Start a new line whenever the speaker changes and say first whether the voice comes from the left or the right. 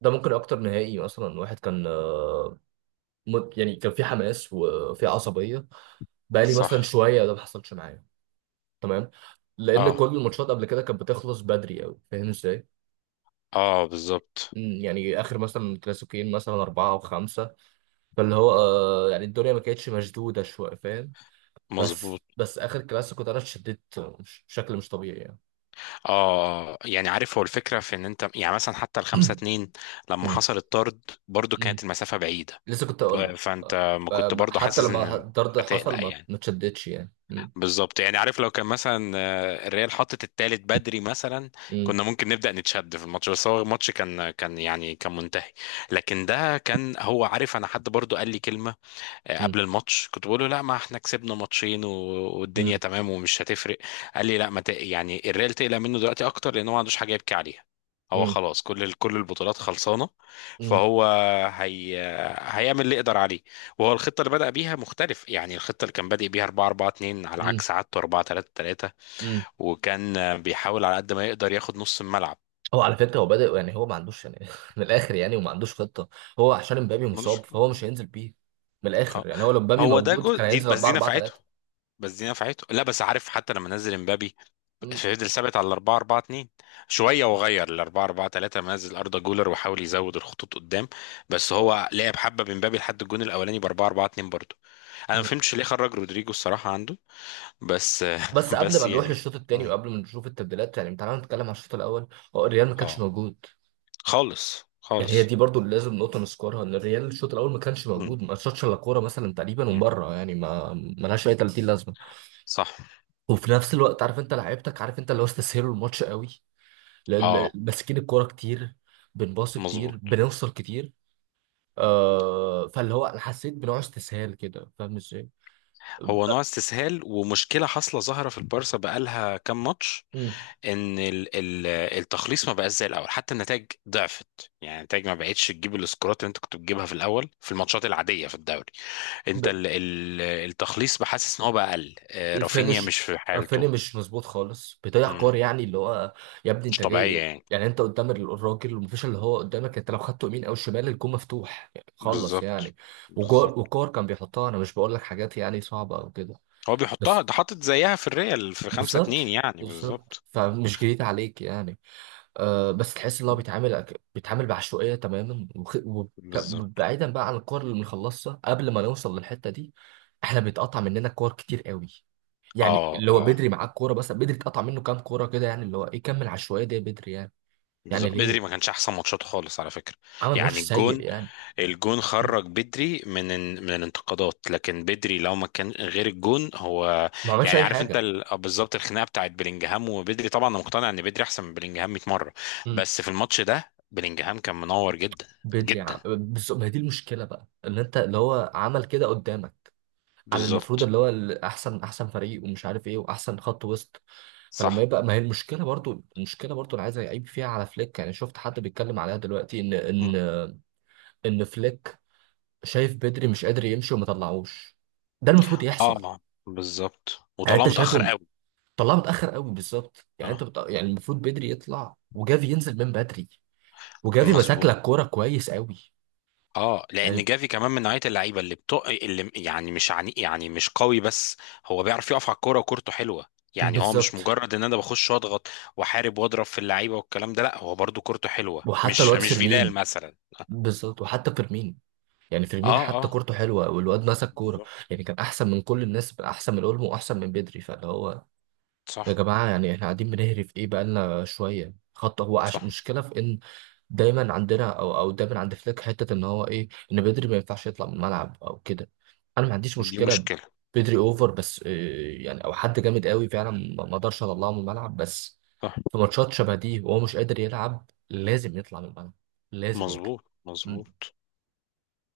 right: ده ممكن اكتر نهائي مثلا واحد كان يعني كان في حماس وفي عصبيه. بقالي مثلا
left: صح.
right: شويه، ده ما حصلش معايا. تمام. لان كل
left: اه،
right: الماتشات قبل كده كانت بتخلص بدري قوي. فاهم ازاي؟
left: اه، بالظبط.
right: يعني اخر مثلا كلاسيكيين، مثلا 4 او 5. فاللي هو يعني الدنيا ما كانتش مشدوده شويه. فاهم؟
left: مظبوط.
right: بس اخر كلاسيكو ده انا اتشددت بشكل مش طبيعي يعني.
left: اه. آه. يعني عارف هو الفكره في ان انت يعني مثلا حتى الخمسة اتنين لما
right: مم،
left: حصل الطرد برضو
right: مم.
left: كانت المسافه بعيده.
right: لسه كنت
left: ف-
right: اقول لك.
left: فانت ما كنت برضو
right: حتى
left: حاسس ان
right: لما
left: مش
right: الطرد حصل
left: هتقلق
right: ما
left: يعني.
right: ما اتشددتش يعني. مم،
left: بالظبط. يعني عارف لو كان مثلا الريال حطت التالت بدري مثلا،
right: مم،
left: كنا ممكن نبدا نتشد في الماتش، بس هو الماتش كان يعني كان منتهي. لكن ده كان، هو عارف، انا حد برضو قال لي كلمه
right: مم.
left: قبل الماتش، كنت بقول له لا ما احنا كسبنا ماتشين والدنيا
right: مم.
left: تمام ومش هتفرق. قال لي لا، ما ت... يعني الريال تقلق منه دلوقتي اكتر لان هو ما عندوش حاجه يبكي عليها. هو
right: امم.
left: خلاص، كل البطولات خلصانه.
right: امم.
left: فهو هي... هيعمل اللي يقدر عليه. وهو الخطه اللي بدأ بيها مختلف، يعني الخطه اللي كان بادئ بيها 4-4-2 على
right: امم.
left: عكس عادته 4-3-3.
right: امم.
left: وكان بيحاول على قد ما يقدر ياخد نص الملعب.
right: هو على فكره هو بادئ، يعني هو ما عندوش يعني من الاخر يعني، وما عندوش خطه. هو عشان امبابي مصاب
left: ملوش-
right: فهو مش هينزل بيه. من الاخر
left: اه،
right: يعني هو لو امبابي
left: هو ده
right: موجود
left: جزء،
right: كان
left: دي
right: هينزل
left: بس
right: 4
left: دي
right: 4
left: نفعته
right: 3.
left: بس دي نفعته لا بس عارف، حتى لما نزل امبابي
right: امم.
left: فضل ثابت على 4-4-2 شويه وغير ل 4-4-3، نزل اردا جولر وحاول يزود الخطوط قدام. بس
right: اه.
left: هو لعب حبه من بابي لحد الجون الاولاني ب 4-4-2 برضه. انا ما
right: امم.
left: فهمتش ليه خرج رودريجو، الصراحه عنده. بس
right: بس قبل
left: بس
right: ما نروح
left: يعني.
right: للشوط الثاني وقبل ما نشوف التبديلات يعني، تعالى نتكلم على الشوط الاول. هو الريال ما كانش
left: اه،
right: موجود.
left: خالص
right: يعني هي
left: خالص.
right: دي برضو اللي لازم نقطه نذكرها، ان الريال الشوط الاول ما كانش
left: مم.
right: موجود، ما شاطش الا كوره مثلا تقريبا ومن
left: مم.
right: بره، يعني ما لهاش اي 30 لازمه.
left: صح.
right: وفي نفس الوقت عارف انت لعيبتك، عارف انت اللي هو استسهلوا الماتش قوي. لان
left: اه.
right: ماسكين الكوره كتير، بنباص كتير،
left: مظبوط.
right: بنوصل كتير. فاللي هو انا حسيت بنوع استسهال كده. فاهم ازاي؟
left: هو نوع استسهال، ومشكله حاصله ظاهره في البارسا بقالها كام ماتش،
right: مم.
left: ان التخليص ما بقاش زي الاول، حتى النتائج ضعفت، يعني النتائج ما بقتش تجيب السكورات اللي انت كنت بتجيبها في الاول في الماتشات العاديه في الدوري. انت
right: ب-
left: التخليص بحاسس ان هو بقى اقل. رافينيا مش
right: الفينش.
left: في حالته.
right: رافينيا مش مظبوط خالص، بيضيع
left: مم.
right: كور يعني اللي هو. يا ابني
left: مش
right: انت
left: طبيعيه
right: جاي.
left: يعني.
right: يعني انت قدام الراجل ومفيش اللي هو قدامك، انت لو خدته يمين او شمال الجون مفتوح يعني، خلص
left: بالظبط.
right: يعني.
left: بالظبط.
right: وكور كان بيحطها، انا مش بقول لك حاجات يعني صعبه او كده.
left: هو بيحطها،
right: بس.
left: ده حاطط زيها في الريال في 5-2
right: بالظبط،
left: يعني،
right: بالظبط،
left: بالظبط.
right: فمش جديد عليك يعني. بس تحس ان هو بيتعامل بيتعامل بعشوائيه تماما.
left: بالظبط.
right: بعيدا بقى عن الكور اللي بنخلصها قبل ما نوصل للحته دي، احنا بيتقطع مننا كور كتير قوي. يعني
left: اه،
right: اللي هو
left: اه،
right: بدري معاه الكوره، بس بدري اتقطع منه كام كوره كده، يعني اللي هو ايه؟ كمل عشوائيه دي يا بدري يعني. يعني
left: بالظبط. بدري ما
right: ليه؟
left: كانش احسن ماتشاته خالص على فكره.
right: عمل ماتش
left: يعني
right: سيء
left: الجون
right: يعني.
left: الجون
right: مم.
left: خرج بدري من من الانتقادات. لكن بدري لو ما كان غير الجون، هو،
right: ما عملش
left: يعني
right: اي
left: عارف انت،
right: حاجه.
left: بالظبط، الخناقه بتاعت بلينجهام وبدري، طبعا انا مقتنع ان بدري احسن من بلينجهام 100 مره،
right: مم.
left: بس في الماتش ده بلينجهام كان منور جدا. جدا.
right: بس ما هي دي المشكله بقى، ان انت اللي هو عمل كده قدامك. على المفروض
left: بالظبط.
right: اللي هو احسن احسن فريق ومش عارف ايه واحسن خط وسط. فلما
left: صح.
right: يبقى، ما هي المشكله برضو، المشكله برضو انا عايز اعيب فيها على فليك. يعني شفت حد بيتكلم عليها دلوقتي، ان
left: م.
right: ان فليك شايف بدري مش قادر يمشي وما طلعوش. ده المفروض يحصل.
left: اه، بالظبط،
right: يعني
left: وطلعه
right: انت شايفه
left: متاخر قوي.
right: طلعه متاخر قوي بالظبط. يعني انت
left: اه.
right: يعني المفروض بدري يطلع وجافي ينزل من بدري. وجافي ماسك
left: مظبوط.
right: لك كوره كويس قوي
left: اه،
right: يعني.
left: لان جافي كمان من نوعيه اللعيبه اللي يعني مش عني، يعني مش قوي بس. هو بيعرف يقف على الكوره وكورته حلوه. يعني هو مش
right: بالظبط.
left: مجرد ان انا بخش واضغط واحارب واضرب في اللعيبه والكلام ده، لا، هو برضو كورته حلوه،
right: وحتى
left: مش
right: الواد
left: مش فيدال
right: فيرمين،
left: مثلا.
right: بالظبط وحتى فيرمين. يعني فيرمين
left: اه.
right: حتى
left: اه.
right: كورته حلوه والواد مسك كوره.
left: بالظبط.
right: يعني كان احسن من كل الناس، احسن من اولمو واحسن من بدري فاللي هو. يا
left: صح.
right: جماعة، يعني احنا قاعدين بنهري في ايه بقالنا شوية خط. هو
left: صح.
right: مشكلة في ان دايما عندنا او دايما عند فليك حتة، ان هو ايه، ان بدري ما ينفعش يطلع من الملعب او كده. انا ما عنديش
left: دي
right: مشكلة
left: مشكله.
right: بدري اوفر، بس إيه يعني، او حد جامد قوي فعلا ما اقدرش اطلعه من الملعب. بس
left: صح.
right: في ماتشات شبه دي وهو مش قادر يلعب لازم يطلع من الملعب. لازم يطلع.
left: مظبوط.
right: مم.
left: مظبوط.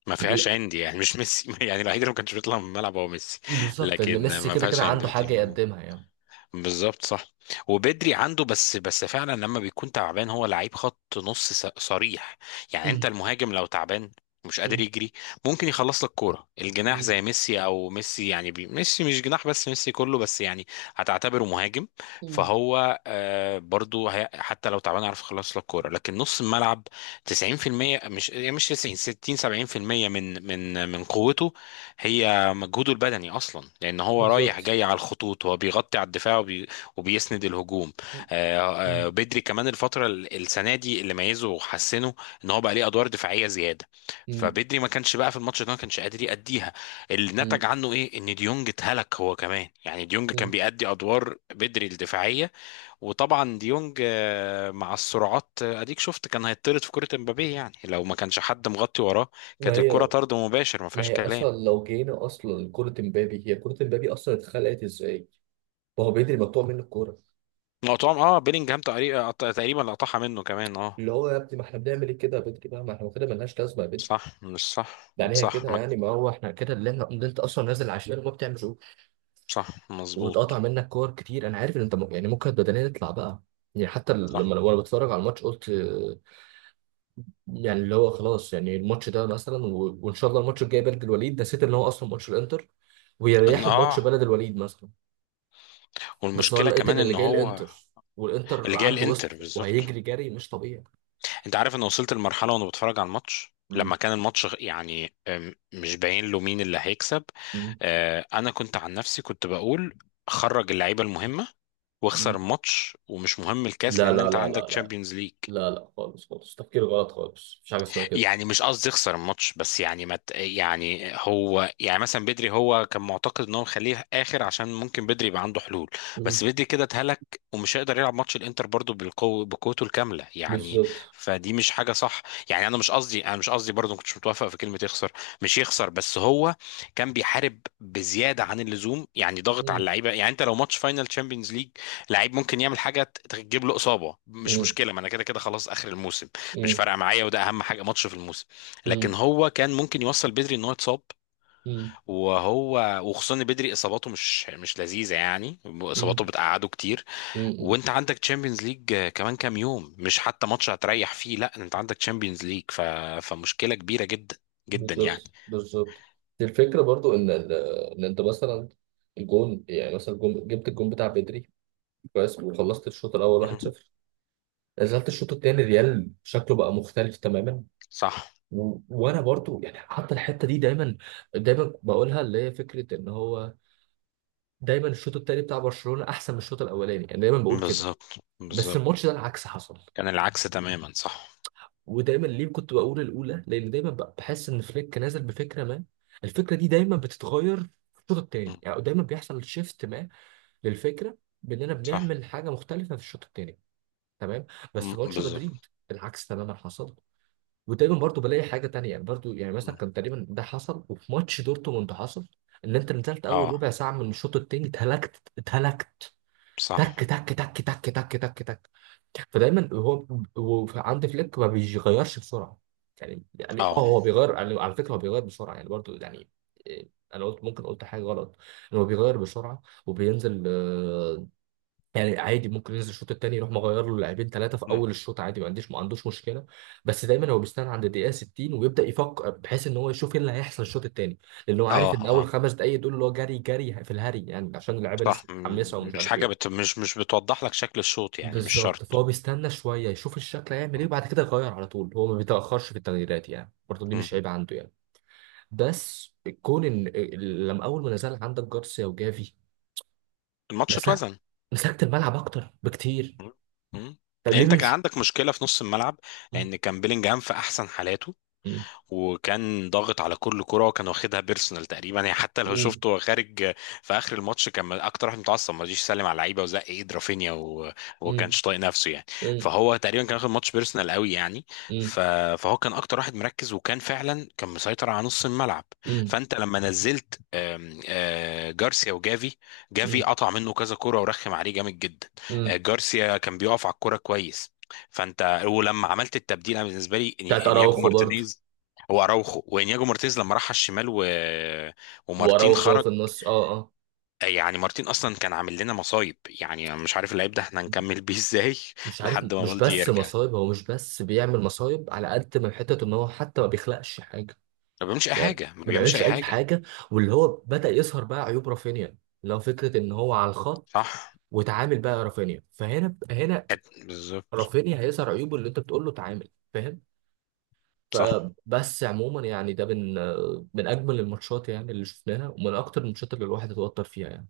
left: ما
right: يجي
left: فيهاش
right: لأ.
left: عندي، يعني مش ميسي يعني الوحيد اللي ما كانش بيطلع من الملعب هو ميسي.
right: بالظبط، لان
left: لكن
right: ميسي
left: ما
right: كده كده
left: فيهاش
right: عنده
left: عندي دي.
right: حاجة يقدمها يعني.
left: بالظبط. صح. وبدري عنده، بس فعلا لما بيكون تعبان هو لعيب خط نص صريح. يعني انت
right: مم.
left: المهاجم لو تعبان مش قادر
right: مم.
left: يجري ممكن يخلص لك كوره الجناح،
right: مم.
left: زي ميسي او ميسي يعني ميسي مش جناح، بس ميسي كله بس يعني هتعتبره مهاجم.
right: مم.
left: فهو برضو حتى لو تعبان يعرف يخلص لك كوره، لكن نص الملعب 90% مش، يعني مش 90، 60، 70% من من قوته. هي مجهوده البدني اصلا، لان هو رايح
right: بالظبط.
left: جاي على الخطوط، هو بيغطي على الدفاع وبيسند الهجوم.
right: مم.
left: بدري كمان الفتره السنه دي اللي ميزه وحسنه ان هو بقى ليه ادوار دفاعيه زياده.
right: مم.
left: فبدري ما كانش، بقى في الماتش ده ما كانش قادر يأديها. اللي
right: مم.
left: نتج عنه ايه، ان ديونج اتهلك هو كمان، يعني ديونج كان
right: مم.
left: بيأدي ادوار بدري الدفاعيه. وطبعا ديونج مع السرعات، اديك شفت كان هيطرد في كره امبابيه، يعني لو ما كانش حد مغطي وراه
right: ما
left: كانت الكره
right: هي
left: طرد مباشر ما
right: ما
left: فيهاش
right: هي
left: كلام.
right: اصلا لو جينا اصلا لكرة امبابي، هي كرة امبابي اصلا اتخلقت ازاي؟ ما هو بدري مقطوع منه الكورة.
left: مقطوعة، اه، بيلينجهام تقريبا تقريبا لقطعها منه كمان. اه.
right: اللي هو يا ابني، ما احنا بنعمل ايه كده يا بدري بقى؟ ما احنا كده ملناش لازمة يا بدري.
left: صح. مش، صح،
right: يعني هي
left: صح.
right: كده يعني، ما هو احنا كده، اللي انت اصلا نازل عشان ما بتعملش إيه؟
left: صح.
right: واتقطع
left: مظبوط.
right: منك كور كتير، انا عارف ان انت يعني ممكن بدنيا تطلع بقى. يعني حتى
left: صح.
right: لما وانا بتفرج على الماتش قلت. يعني اللي هو خلاص يعني الماتش ده مثلا وان شاء الله الماتش الجاي بلد الوليد، نسيت ان هو اصلا ماتش الانتر،
left: ان،
right: ويريحوا بماتش
left: اه،
right: بلد الوليد مثلا. بس هو
left: والمشكلة
right: لقيت ان
left: كمان
right: اللي
left: ان
right: جاي
left: هو،
right: الانتر، والانتر
left: اللي جاي
right: عنده
left: الانتر،
right: وسط
left: بالظبط.
right: وهيجري جري مش طبيعي.
left: انت عارف، انا وصلت لمرحلة وانا بتفرج على الماتش
right: مم.
left: لما كان الماتش يعني مش باين له مين اللي هيكسب.
right: مم.
left: انا كنت، عن نفسي كنت بقول خرج اللعيبة المهمة واخسر
right: مم.
left: الماتش، ومش مهم الكاس،
right: لا،
left: لان
right: لا،
left: انت
right: لا،
left: عندك
right: لا، لا.
left: تشامبيونز ليج.
right: لا، لا خالص خالص، تفكير غلط خالص، مفيش حاجه اسمها كده.
left: يعني مش قصدي يخسر الماتش، بس يعني، يعني هو، يعني مثلا بدري، هو كان معتقد ان هو مخليه اخر عشان ممكن بدري يبقى عنده حلول. بس
right: مم.
left: بدري كده اتهلك، ومش هيقدر يلعب ماتش الانتر برضو بالقوه بقوته الكامله يعني.
right: بالظبط.
left: فدي مش حاجه صح. يعني انا مش قصدي برضو ما كنتش متوافق في كلمه يخسر. مش يخسر، بس هو كان بيحارب بزياده عن اللزوم، يعني ضغط على
right: مم.
left: اللعيبه. يعني انت لو ماتش فاينل تشامبيونز ليج، لعيب ممكن يعمل حاجه تجيب له اصابه مش
right: مم.
left: مشكله، ما انا كده كده خلاص اخر الموسم، مش
right: مم.
left: فارقه معايا، وده اهم حاجه ماتش في الموسم. لكن
right: مم.
left: هو كان ممكن يوصل بدري ان هو يتصاب،
right: مم.
left: وهو وخصوصا ان بدري اصاباته مش لذيذه يعني، اصاباته
right: مم.
left: بتقعده كتير،
right: مم.
left: وانت عندك تشامبيونز ليج كمان كام يوم، مش حتى ماتش هتريح فيه، لا، انت عندك تشامبيونز ليج فمشكله كبيره جدا. جدا يعني.
right: بالظبط، بالظبط. دي الفكره برضو ان انت مثلا الجون، يعني مثلا الجون، جبت الجون بتاع بدري كويس وخلصت الشوط الاول
left: مم.
right: 1-0. نزلت الشوط الثاني، ريال شكله بقى مختلف تماما.
left: صح.
right: وانا برضو يعني حتى الحته دي دايما، دايما بقولها، اللي هي فكره ان هو دايما الشوط الثاني بتاع برشلونه احسن من الشوط الاولاني يعني، دايما بقول كده.
left: بالظبط.
right: بس
left: بالظبط.
right: الماتش ده العكس حصل.
left: كان العكس تماما، صح.
right: ودايما ليه كنت بقول الاولى، لان دايما بحس ان فليك نازل بفكره ما. الفكره دي دايما بتتغير في الشوط الثاني،
left: مم.
right: يعني دايما بيحصل شيفت ما للفكره باننا
left: صح.
right: بنعمل حاجه مختلفه في الشوط الثاني. تمام. بس
left: مم.
right: ماتش مدريد
left: بالظبط.
right: العكس تماما حصل. وتقريبا برضو بلاقي حاجه تانية، يعني برضو يعني مثلا
left: مم.
right: كان تقريبا ده حصل وفي ماتش دورتموند حصل، ان انت نزلت اول
left: اه.
right: ربع ساعه من الشوط التاني، اتهلكت اتهلكت.
left: صح.
right: تك تك تك تك تك. تك. تك. فدايما هو عند فليك ما بيغيرش بسرعه. يعني اه،
left: اه.
right: هو بيغير يعني، على فكره هو بيغير بسرعه يعني برضو يعني. إيه، انا قلت، ممكن قلت حاجه غلط، ان هو بيغير بسرعه وبينزل. يعني عادي ممكن ينزل الشوط التاني يروح مغير له لاعبين 3 في
left: مم.
right: اول الشوط عادي، ما عندوش مشكله. بس دايما هو بيستنى عند الدقيقه 60 ويبدا يفكر، بحيث ان هو يشوف ايه اللي هيحصل الشوط التاني. لان هو عارف ان
left: اه.
right: اول 5 دقائق دول اللي هو جري جري في الهري يعني، عشان اللعيبه
left: صح.
right: لسه متحمسه ومش
left: مش
right: عارف
left: حاجة
right: ايه.
left: مش بتوضح لك شكل الشوط يعني، مش
right: بالظبط.
left: شرط.
right: فهو بيستنى شويه يشوف الشكل هيعمل ايه، وبعد كده يغير على طول. هو ما بيتاخرش في التغييرات يعني، برضه دي
left: مم.
right: مش عيب عنده يعني. بس كون ان لما اول ما نزل عندك جارسيا وجافي،
left: الماتش
right: مسكت
left: اتوزن.
right: مسكت الملعب اكتر بكتير.
left: مم. مم.
right: طب
left: لان
right: ليه
left: انت كان
right: مش؟
left: عندك مشكلة في نص الملعب، لان كان بيلينجهام في احسن حالاته،
right: مم.
left: وكان ضاغط على كل كرة وكان واخدها بيرسونال تقريبا يعني. حتى لو
right: مم.
left: شفته وهو خارج في اخر الماتش كان اكتر واحد متعصب، ما رضيش يسلم على اللعيبه وزق ايد رافينيا وما
right: مم.
left: كانش طايق نفسه يعني.
right: مم.
left: فهو تقريبا كان واخد ماتش بيرسونال قوي يعني.
right: مم.
left: ف- فهو كان اكتر واحد مركز، وكان فعلا كان مسيطر على نص الملعب.
right: مم.
left: فانت لما نزلت آم، آه، جارسيا وجافي، جافي
right: مم.
left: قطع منه كذا كرة ورخم عليه جامد جدا.
right: مم.
left: جارسيا كان بيقف على الكرة كويس. فانت ولما عملت التبديل انا بالنسبه لي
right: بتاعت
left: انياجو
right: اراوخو برضو.
left: مارتينيز، هو اراوخو وانياجو مارتيز لما راح على الشمال ومارتين
right: واراوخو
left: خرج.
right: في النص، اه اه.
left: يعني مارتين اصلا كان عامل لنا مصايب يعني، أنا مش عارف اللعيب ده احنا هنكمل بيه ازاي
right: مش عارف،
left: لحد ما
right: مش
left: بالدي
right: بس
left: يرجع.
right: مصايب، هو مش بس بيعمل مصايب على قد ما حته ان هو حتى ما بيخلقش حاجه.
left: ما بيعملش اي
right: يعني
left: حاجه، ما
right: ما
left: بيعملش
right: بيعملش
left: اي
right: اي
left: حاجه.
right: حاجه. واللي هو بدأ يظهر بقى عيوب رافينيا، اللي هو فكره ان هو على الخط.
left: صح.
right: وتعامل بقى رافينيا فهنا، هنا
left: بالظبط.
right: رافينيا هيظهر عيوبه اللي انت بتقول له تعامل. فاهم؟
left: صح.
right: فبس عموما يعني ده من من اجمل الماتشات يعني اللي شفناها، ومن اكتر الماتشات اللي الواحد اتوتر فيها يعني.